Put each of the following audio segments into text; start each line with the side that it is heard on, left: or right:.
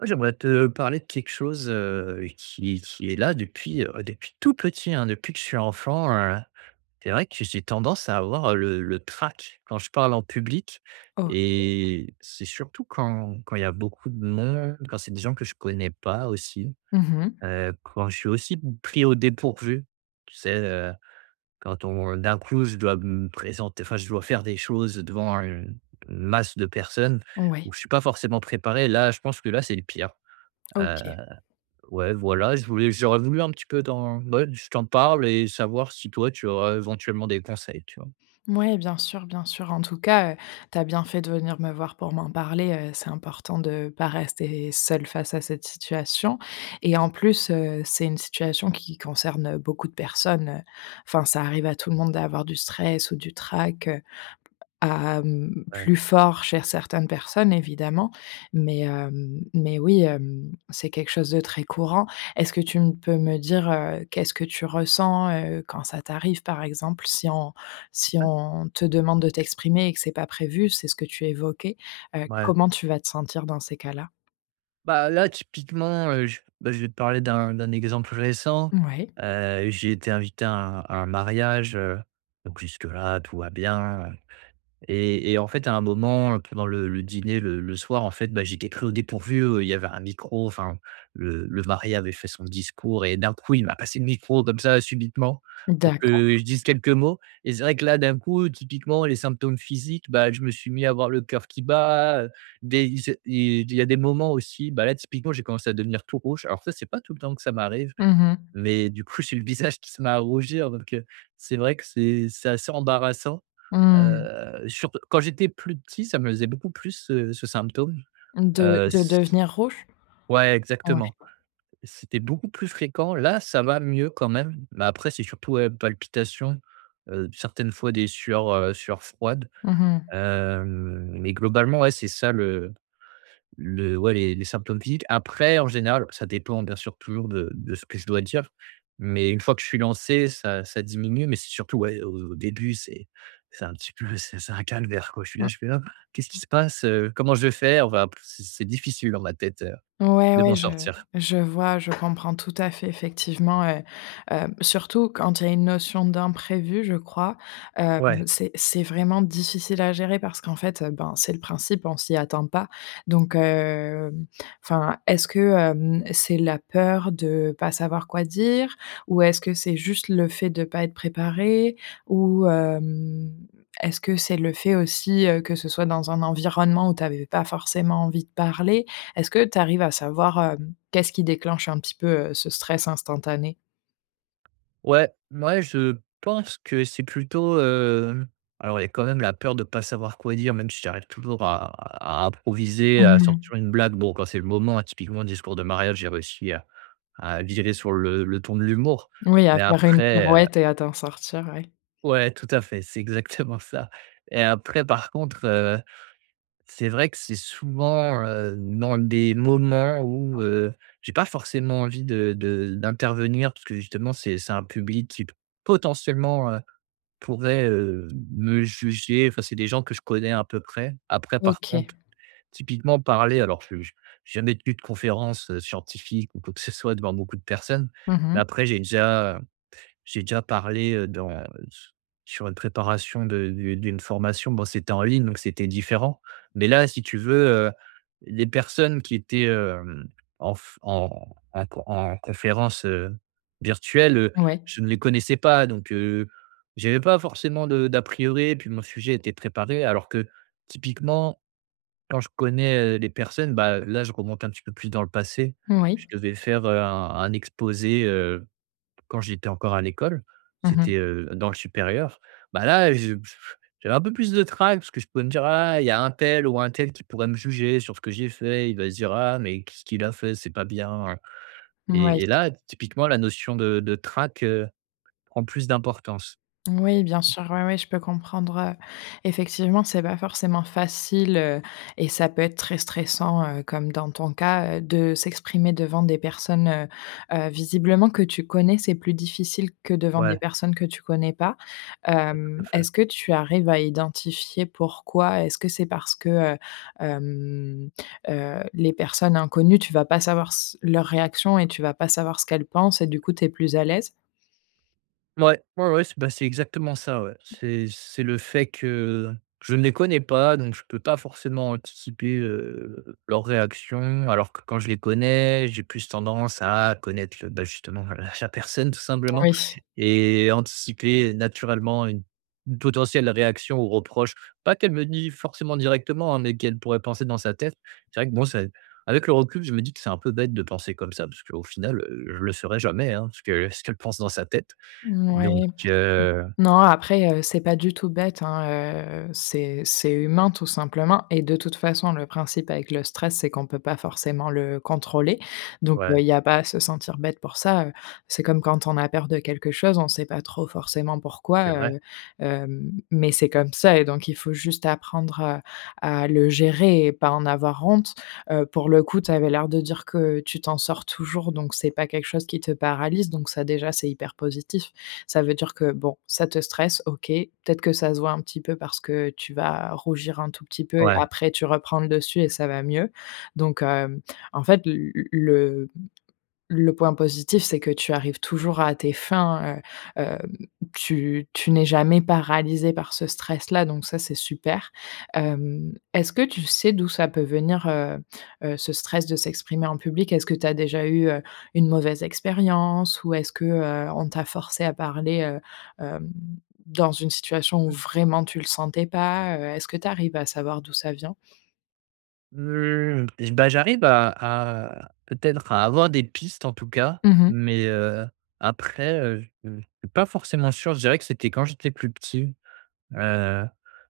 right: Ouais j'aimerais te parler de quelque chose, heu, qui qui est là depuis, ouais, depuis tout petit hein depuis que je suis enfant, heu, c'est vrai que j'ai tendance à avoir le le trac quand je parle en public
left: OK.
right: et c'est surtout quand quand il y a beaucoup de monde, quand c'est des gens que je connais pas aussi.
left: Mmh mh.
right: Heu, quand je suis aussi pris au dépourvu, tu sais? Heu, quand on d'un coup, je dois me présenter, enfin je dois faire des choses, heu, devant une une masse de personnes
left: Ouais.
right: où je suis pas forcément préparé. Là je pense que là c'est le pire. Heu,
left: OK.
right: ouais voilà, je voulais j'aurais voulu un petit peu t'en bah ouais je t'en parle et savoir si toi tu aurais éventuellement des conseils, tu vois?
left: Mouais bien sûr, bien sûr en tout cas, heu, tu as bien fait de venir me voir pour m'en parler, heu, c'est important de pas rester seul face à cette situation et en plus, heu, c'est une situation qui concerne, heu, beaucoup de personnes, heu enfin, ça arrive à tout le monde d'avoir du stress ou du trac, à, mmh
right: Ouais.
left: plus fort cher certaines personnes évidemment, mais, hem, mais oui, hem, c'est quelque chose de très courant. Est-ce que tu m peux me dire, heu, qu'est-ce que tu ressens, heu, quand ça t'arrive par exemple? Si on si
right: Ouais.
left: on te demande de t'exprimer et que c'est pas prévu, c'est ce que tu évoquais, heu,
right: Ouais.
left: comment tu vas te sentir dans ces cas-là?
right: Bah là, typiquement, heu, je bah je vais te parler d'un d'un exemple récent.
left: Mouais.
right: Heu, j'ai été invité à un à un mariage, heu, donc jusque-là, tout va bien. Et et en fait, à un moment, pendant le le dîner, le le soir, en fait, bah j'ai été pris au dépourvu, heu, il y avait un micro enfin le le mari avait fait son discours et d'un coup il m'a passé le micro comme ça subitement pour que, heu,
left: D'accord.
right: je dise quelques mots et c'est vrai que là d'un coup typiquement les symptômes physiques bah je me suis mis à avoir le coeur qui bat, heu, des il c'est il il y a des moments aussi bah là typiquement j'ai commencé à devenir tout rouge alors ça c'est pas tout le temps que ça m'arrive
left: Mmh mh.
right: mais du coup j'ai eu le visage qui se met à rougir donc, heu, c'est vrai que c'est c'est assez embarrassant.
left: Mmh.
right: Heu, surt quand j'étais plus petit ça me faisait beaucoup plus ce, heu, ce symptôme,
left: De
right: heu,
left: de
right: s s
left: devenir rouge?
right: ouais exactement,
left: Mouais.
right: c'était beaucoup plus fréquent là ça va mieux quand même, mais après c'est surtout ouais palpitations, heu, certaines fois des sueurs, heu, sueurs froides.
left: Mmh mh.
right: Hem, mais globalement ouais c'est ça le le ouais les les symptômes physiques. Après en général, ça dépend bien sûr toujours de de ce que je dois dire. Mais une fois que je suis lancé, ça ça diminue, mais c'est surtout ouais au au début, c'est c'est un petit peu, c'est c'est un calvaire quoi je suis là,
left: Mmh,
right: je suis là je fais: «Ah qu'est-ce qui
left: mmh.
right: se passe, heu? Comment je vais faire?» Enfin c'est c'est difficile dans ma tête, heu,
left: Ouais,
right: de
left: ouais.
right: m'en
left: Je
right: sortir.
left: je vois, je comprends tout à fait. Effectivement, heu heu, surtout quand il y a une notion d'imprévu, je crois, hem,
right: Ouais.
left: c'est c'est vraiment difficile à gérer parce qu'en fait, heu, ben c'est le principe, on s'y attend pas. Donc, hem enfin, est-ce que, hem, c'est la peur de pas savoir quoi dire? Ou est-ce que c'est juste le fait de pas être préparé? Ou, hem, est-ce que c'est le fait aussi, heu, que ce soit dans un environnement où tu avais pas forcément envie de parler? Est-ce que tu arrives à savoir, hem, qu'est-ce qui déclenche un petit peu, heu, ce stress instantané?
right: Ouais, mouais, je pense que c'est plutôt, hem, alors il y a quand même la peur de pas savoir quoi dire, même si j'arrive toujours à à à improviser, à
left: Mmh.
right: sortir une blague. Bon, quand c'est le moment, hein, typiquement discours de mariage, j'ai réussi à à virer sur le le ton de l'humour,
left: Oui, à
right: mais
left: faire une
right: après, heu.
left: pirouette et à t'en sortir. Ouais.
right: Ouais tout à fait, c'est exactement ça. Et après par contre, heu, c'est vrai que c'est souvent, heu, dans des moments où, heu, j'ai pas forcément envie de de d'intervenir puisque justement c'est c'est un public qui p potentiellement, heu, pourrait, heu, me juger, enfin c'est des gens que je connais un peu près. Après par
left: OK.
right: contre typiquement parler alors je j'ai jamais tenu de conférences, heu, scientifiques ou quoi que ce soit devant beaucoup de personnes.
left: Mmh
right: Mais
left: mh.
right: après j'ai déjà j'ai déjà parlé, heu, dans, heu, s sur une préparation de de d'une formation, bon c'était en ligne, donc c'était différent. Mais là, si tu veux, heu, les personnes qui étaient, hem, en f en à q en conférence, heu, virtuelle, heu,
left: Ouais.
right: je ne les connaissais pas, donc, heu, j'avais pas forcément de d'a priori, puis mon sujet était préparé alors que typiquement, quand je connais, heu, les personnes bah là je remonte un petit peu plus dans le passé.
left: Moui.
right: Je devais faire, heu, un un exposé, heu, quand j'étais encore à l'école.
left: Mmh mh.
right: C'était, heu, dans le supérieur. Bah là je j j j'avais un peu plus de trac parce que je pouvais me dire: «Ah il y a untel ou untel qui pourrait me juger sur ce que j'ai fait, il va se dire "Ah mais qu'est-ce qu'il a fait, c'est pas bien", heu»
left: Mouais.
right: et et là typiquement la notion de de trac, heu, prend plus d'importance.
left: Oui, bien sûr, ouais, ouais, je peux comprendre, heu, effectivement, c'est pas forcément facile, heu, et ça peut être très stressant, heu, comme dans ton cas, heu, de s'exprimer devant des personnes, heu heu, visiblement que tu connais, c'est plus difficile que devant des
right: Ouais.
left: personnes que tu connais pas.
right: Ouais, tout à
left: Hem,
right: fait.
left: est-ce que tu arrives à identifier pourquoi est-ce que c'est parce que, heu, hem, heu, les personnes inconnues tu vas pas savoir s leurs réactions et tu vas pas savoir ce qu'elles pensent et du coup tu es plus à l'aise?
right: Ouais, ouais, ouais c'est bah, c'est exactement ça, ouais. C'est c'est le fait que je ne les connais pas, donc je peux pas forcément anticiper, heu, leurs réactions. Alors que quand je les connais, j'ai plus tendance à connaître le bah justement, heu, la personne, tout simplement
left: Oui.
right: et anticiper naturellement une une potentielle réaction ou reproche pas qu'elle me dit forcément directement, hein, mais qu'elle pourrait penser dans sa tête, c'est vrai que bon c'est avec le recul je me dis que: «C'est un peu bête de penser comme ça», parce qu'au final, heu, je le saurai jamais, hein, ce que ce qu'elle pense dans sa tête, donc,
left: Mouais,
right: heu
left: non, après, heu, c'est pas du tout bête, hein. Heu, c'est c'est humain, tout simplement et de toute façon, le principe avec le stress, c'est qu'on peut pas forcément le contrôler. Donc, heu,
right: Ouais.
left: il y a pas à se sentir bête pour ça, heu, c'est comme quand on a peur de quelque chose, on sait pas trop forcément
right: C'est
left: pourquoi,
right: vrai.
left: heu, hem, mais c'est comme ça et donc, il faut juste apprendre, heu, à le gérer et pas en avoir honte. Heu, pour le coup, tu avais l'air de dire que tu t'en sors toujours, donc c'est pas quelque chose qui te paralyse. Donc ça déjà, c'est hyper positif. Ça veut dire que, bon, ça te stresse, OK. Peut-être que ça se voit un petit peu parce que, heu, tu vas rougir un tout petit peu et
right: Ouais.
left: après, tu reprends le dessus et ça va mieux. Donc hem, en fait, l l le le point positif, c'est que tu arrives toujours à tes fins, heu, hem, tu tu n'es jamais paralysé par ce stress-là, donc ça, c'est super. Hem, est-ce que tu sais d'où ça peut venir, heu heu, ce stress de s'exprimer en public? Est-ce que tu as déjà eu, heu, une mauvaise expérience ou est-ce que, heu, on t'a forcé à parler, heu, hem, dans une situation où vraiment tu le sentais pas? Heu, est-ce que tu arrives à savoir d'où ça vient?
right: Heu, bah, j'arrive à à peut-être à avoir des pistes, en tout cas,
left: Mmh mh.
right: mais, heu, après, heu, je, heu, je suis pas forcément sûr. Je dirais que c'était quand j'étais plus petit. Heu,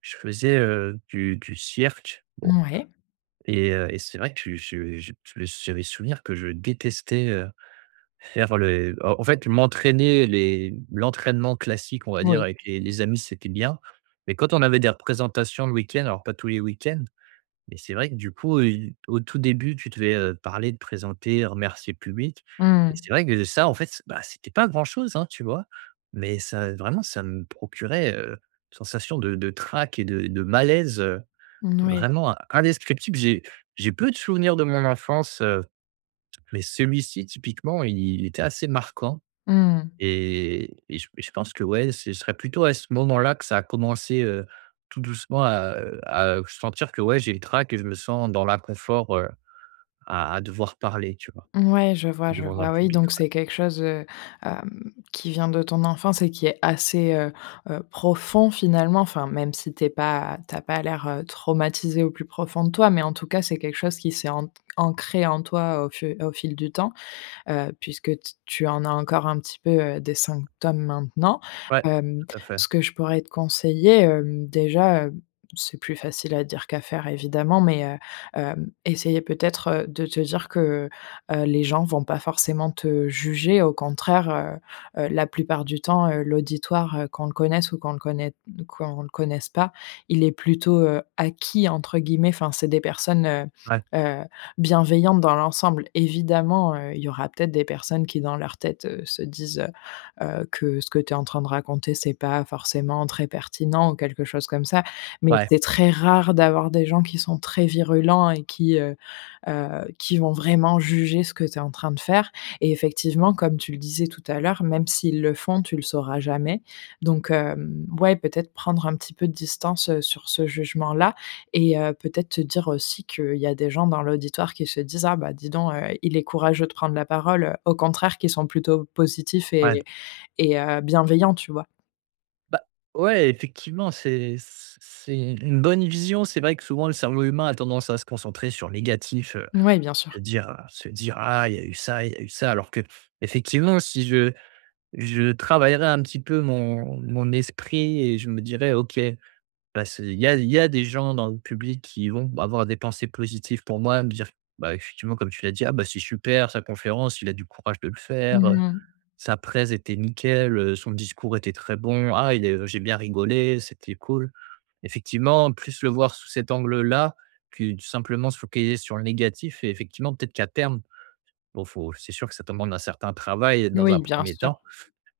right: je faisais, heu, du du cirque, bon
left: Mouais.
right: et heu et c'est vrai que je je j'a j'avais souvenir que je détestais, heu, faire le en en fait, m'entraîner. Les l'entraînement classique, on va dire,
left: Oui.
right: avec les les amis, c'était bien, mais quand on avait des représentations le week-end, alors pas tous les week-ends, mais c'est vrai que du coup, heu, au tout début, tu devais, heu, parler, te présenter, remercier le public
left: Mmh
right: et
left: mh.
right: c'est vrai que de ça, en fait, s bah, c'était pas grand chose, hein, tu vois? Mais ça, vraiment, ça me procurait, heu, une sensation de de trac et de et de malaise
left: Mmh n oui.
right: vraiment indescriptible. J'ai j'ai peu de souvenirs de mon enfance, heu, mais celui-ci, typiquement, il il était assez marquant
left: Mmh mh.
right: et et je et je pense que, ouais, ce serait plutôt à ce moment-là que ça a commencé, heu, tout doucement à, heu à, heu, sentir que, ouais, j'ai le trac et je me sens dans l'inconfort, heu, à à devoir parler, tu vois?
left: Mouais, je vois, je
right: Devant un
left: vois, oui.
right: public,
left: Donc
right: ouais.
left: c'est quelque chose, heu, hem, qui vient de ton enfance et qui est assez, heu heu, profond finalement. Enfin, même si tu es pas tu as pas l'air, heu, traumatisé au plus profond de toi. Mais en tout cas, c'est quelque chose qui s'est ant ancré en toi au fu au fil du temps, heu, puisque t tu en as encore un petit peu, heu, des symptômes maintenant.
right: Ouais,
left: Hem,
right: tout à fait.
left: ce que je pourrais te conseiller, hem, déjà, heu, c'est plus facile à dire qu'à faire évidemment, mais, heu, hem, essayer peut-être, heu, de te dire que, heu, les gens vont pas forcément te juger. Au contraire, heu-heu, la plupart du temps, heu, l'auditoire, heu, qu'on le connaisse ou qu'on le connaît qu'on le connaisse pas, il est plutôt, heu, «acquis» entre guillemets. Enfin, c'est des personnes, heu
right: Ouais.
left: heu, bienveillantes dans l'ensemble. Évidemment, heu, il y aura peut-être des personnes qui dans leur tête, heu, se disent, heu heu, que ce que tu es en train de raconter, c'est pas forcément très pertinent ou quelque chose comme ça. Mais
right: Ouais.
left: c'est très rare d'avoir des gens qui sont très virulents et qui, heu heu, qui vont vraiment juger ce que tu es en train de faire. Et effectivement, comme tu le disais tout à l'heure, même s'ils le font, tu le sauras jamais. Donc, hem, ouais, peut-être prendre un petit peu de distance, heu, sur ce jugement-là et heu, peut-être te dire aussi qu'il y a des gens dans l'auditoire qui se disent: «Ah bah, dis donc, heu, il est courageux de prendre la parole», au contraire, qui sont plutôt positifs
right: Ouais.
left: et et heu, bienveillants, tu vois?
right: Bah, ouais, effectivement, c'est c c'est u une bonne vision. C'est vrai que, souvent, le cerveau humain a tendance à se concentrer sur le négatif, heu,
left: Mouais, bien sûr.
right: se dire, heu, se dire: «Ah il y a eu ça, il y a eu ça», alors qu'effectivement, si je je travaillerais un petit peu mon mon esprit et je me dirais: «OK bah, ce il y a il y a des gens dans le public qui vont avoir des pensées positives pour moi», me dire, bah, effectivement, comme tu l'as dit: «Ah, bah, c'est super sa conférence, il a du courage de le faire,
left: Mmh
right: heu,
left: mh.
right: sa présentation était nickel, heu, son discours était très bon, ah il est heu, j'ai bien rigolé, c'était cool». Effectivement, plus le voir sous cet angle-là, que tout simplement se focaliser sur le négatif et effectivement, peut-être qu'à terme bon, faut c'est sûr que ça demande un certain travail, heu, dans un
left: Oui, bien
right: 1er
left: sûr.
right: temps.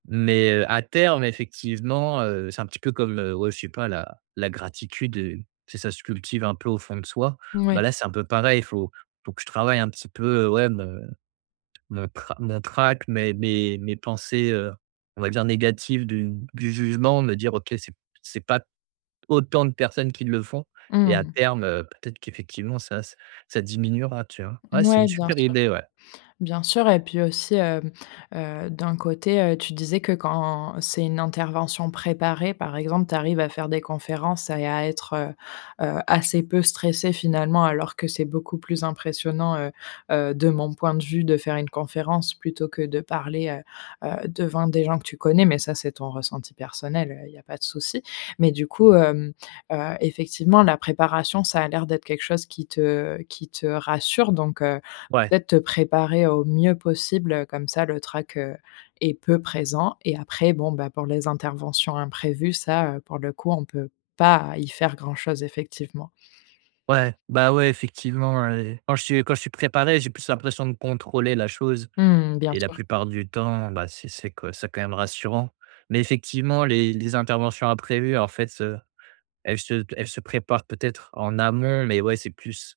right: Mais, heu, à terme, effectivement, heu, c'est un petit peu comme, heu, ouais, je sais pas la la gratitude, heu, c'est ça se cultive un peu au fond de soi, bah,
left: Mouais.
right: là, c'est un peu pareil. Faut faut que je travaille un petit peu, heu, ouais me, me tra mon trac, mes mes mes pensées, heu, on va dire, négatives du du jugement, me dire: «OK, c'est c'est pas autant de personnes qui le font»
left: Mmh
right: et à
left: mh.
right: terme, heu, peut-être qu'effectivement ça ç ça diminuera, tu vois? Ouais c'est une
left: Mouais, bien
right: super
left: sûr.
right: idée, ouais.
left: Bien sûr, et puis aussi, hem, heu, d'un côté, heu, tu disais que quand c'est une intervention préparée, par exemple, tu arrives à faire des conférences à et à être, heu heu, assez peu stressé finalement alors que c'est beaucoup plus impressionnant, heu heu, de mon point de vue, de faire une conférence plutôt que de parler, heu heu, devant des gens que tu connais, mais ça, c'est ton ressenti personnel, heu, il y a pas de souci. Mais du coup, hem, heu, effectivement, la préparation, ça a l'air d'être quelque chose qui te qui te rassure, donc, heu,
right: Ouais.
left: peut-être te préparer au mieux possible, heu, comme ça le trac, heu, est peu présent et après bon, bah, pour les interventions imprévues, ça, heu, pour le coup, on peut pas y faire grand-chose, effectivement.
right: Ouais! Bah, ouais, effectivement, hein et quand je suis quand je suis préparé, j'ai plus l'impression de contrôler la chose
left: Mmh, bien
right: et la
left: sûr.
right: plupart du temps, bah, c'est c'est co c'est quand même rassurant. Mais effectivement, les les interventions imprévues, en fait, heu, elles se t elles se préparent peut-être en amont, mais ouais, c'est plus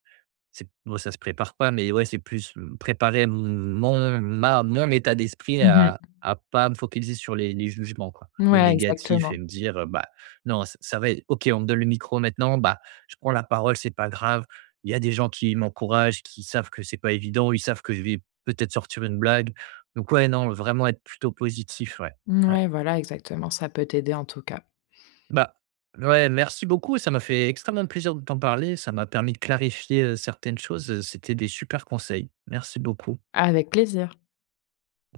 right: c'est bon, ça se prépare pas, mais, ouais, c'est plus, mmh, préparer m m mon ma mon état d'esprit
left: Mmh mh.
right: à à pas me focaliser sur les les jugements, quoi. Le
left: Mouais,
right: négatif et
left: exactement.
right: me dire, heu, bah: «Non ç ça va ê OK, on me donne le micro maintenant. Bah, je prends la parole, c'est pas grave, il y a des gens qui m'encouragent, qui savent que c'est pas évident. Ils savent que je vais peut-être sortir une blague» donc ouais, non, vraiment être plutôt positif. Ouais, ouais.
left: Mouais. Voilà, exactement, ça peut t'aider en tout cas.
right: Bah, ouais, merci beaucoup et ça m'a fait extrêmement plaisir de t'en parler. Ça m'a permis de clarifier, heu, certaines choses, heu, c'était des supers conseils. Merci beaucoup.
left: Avec plaisir.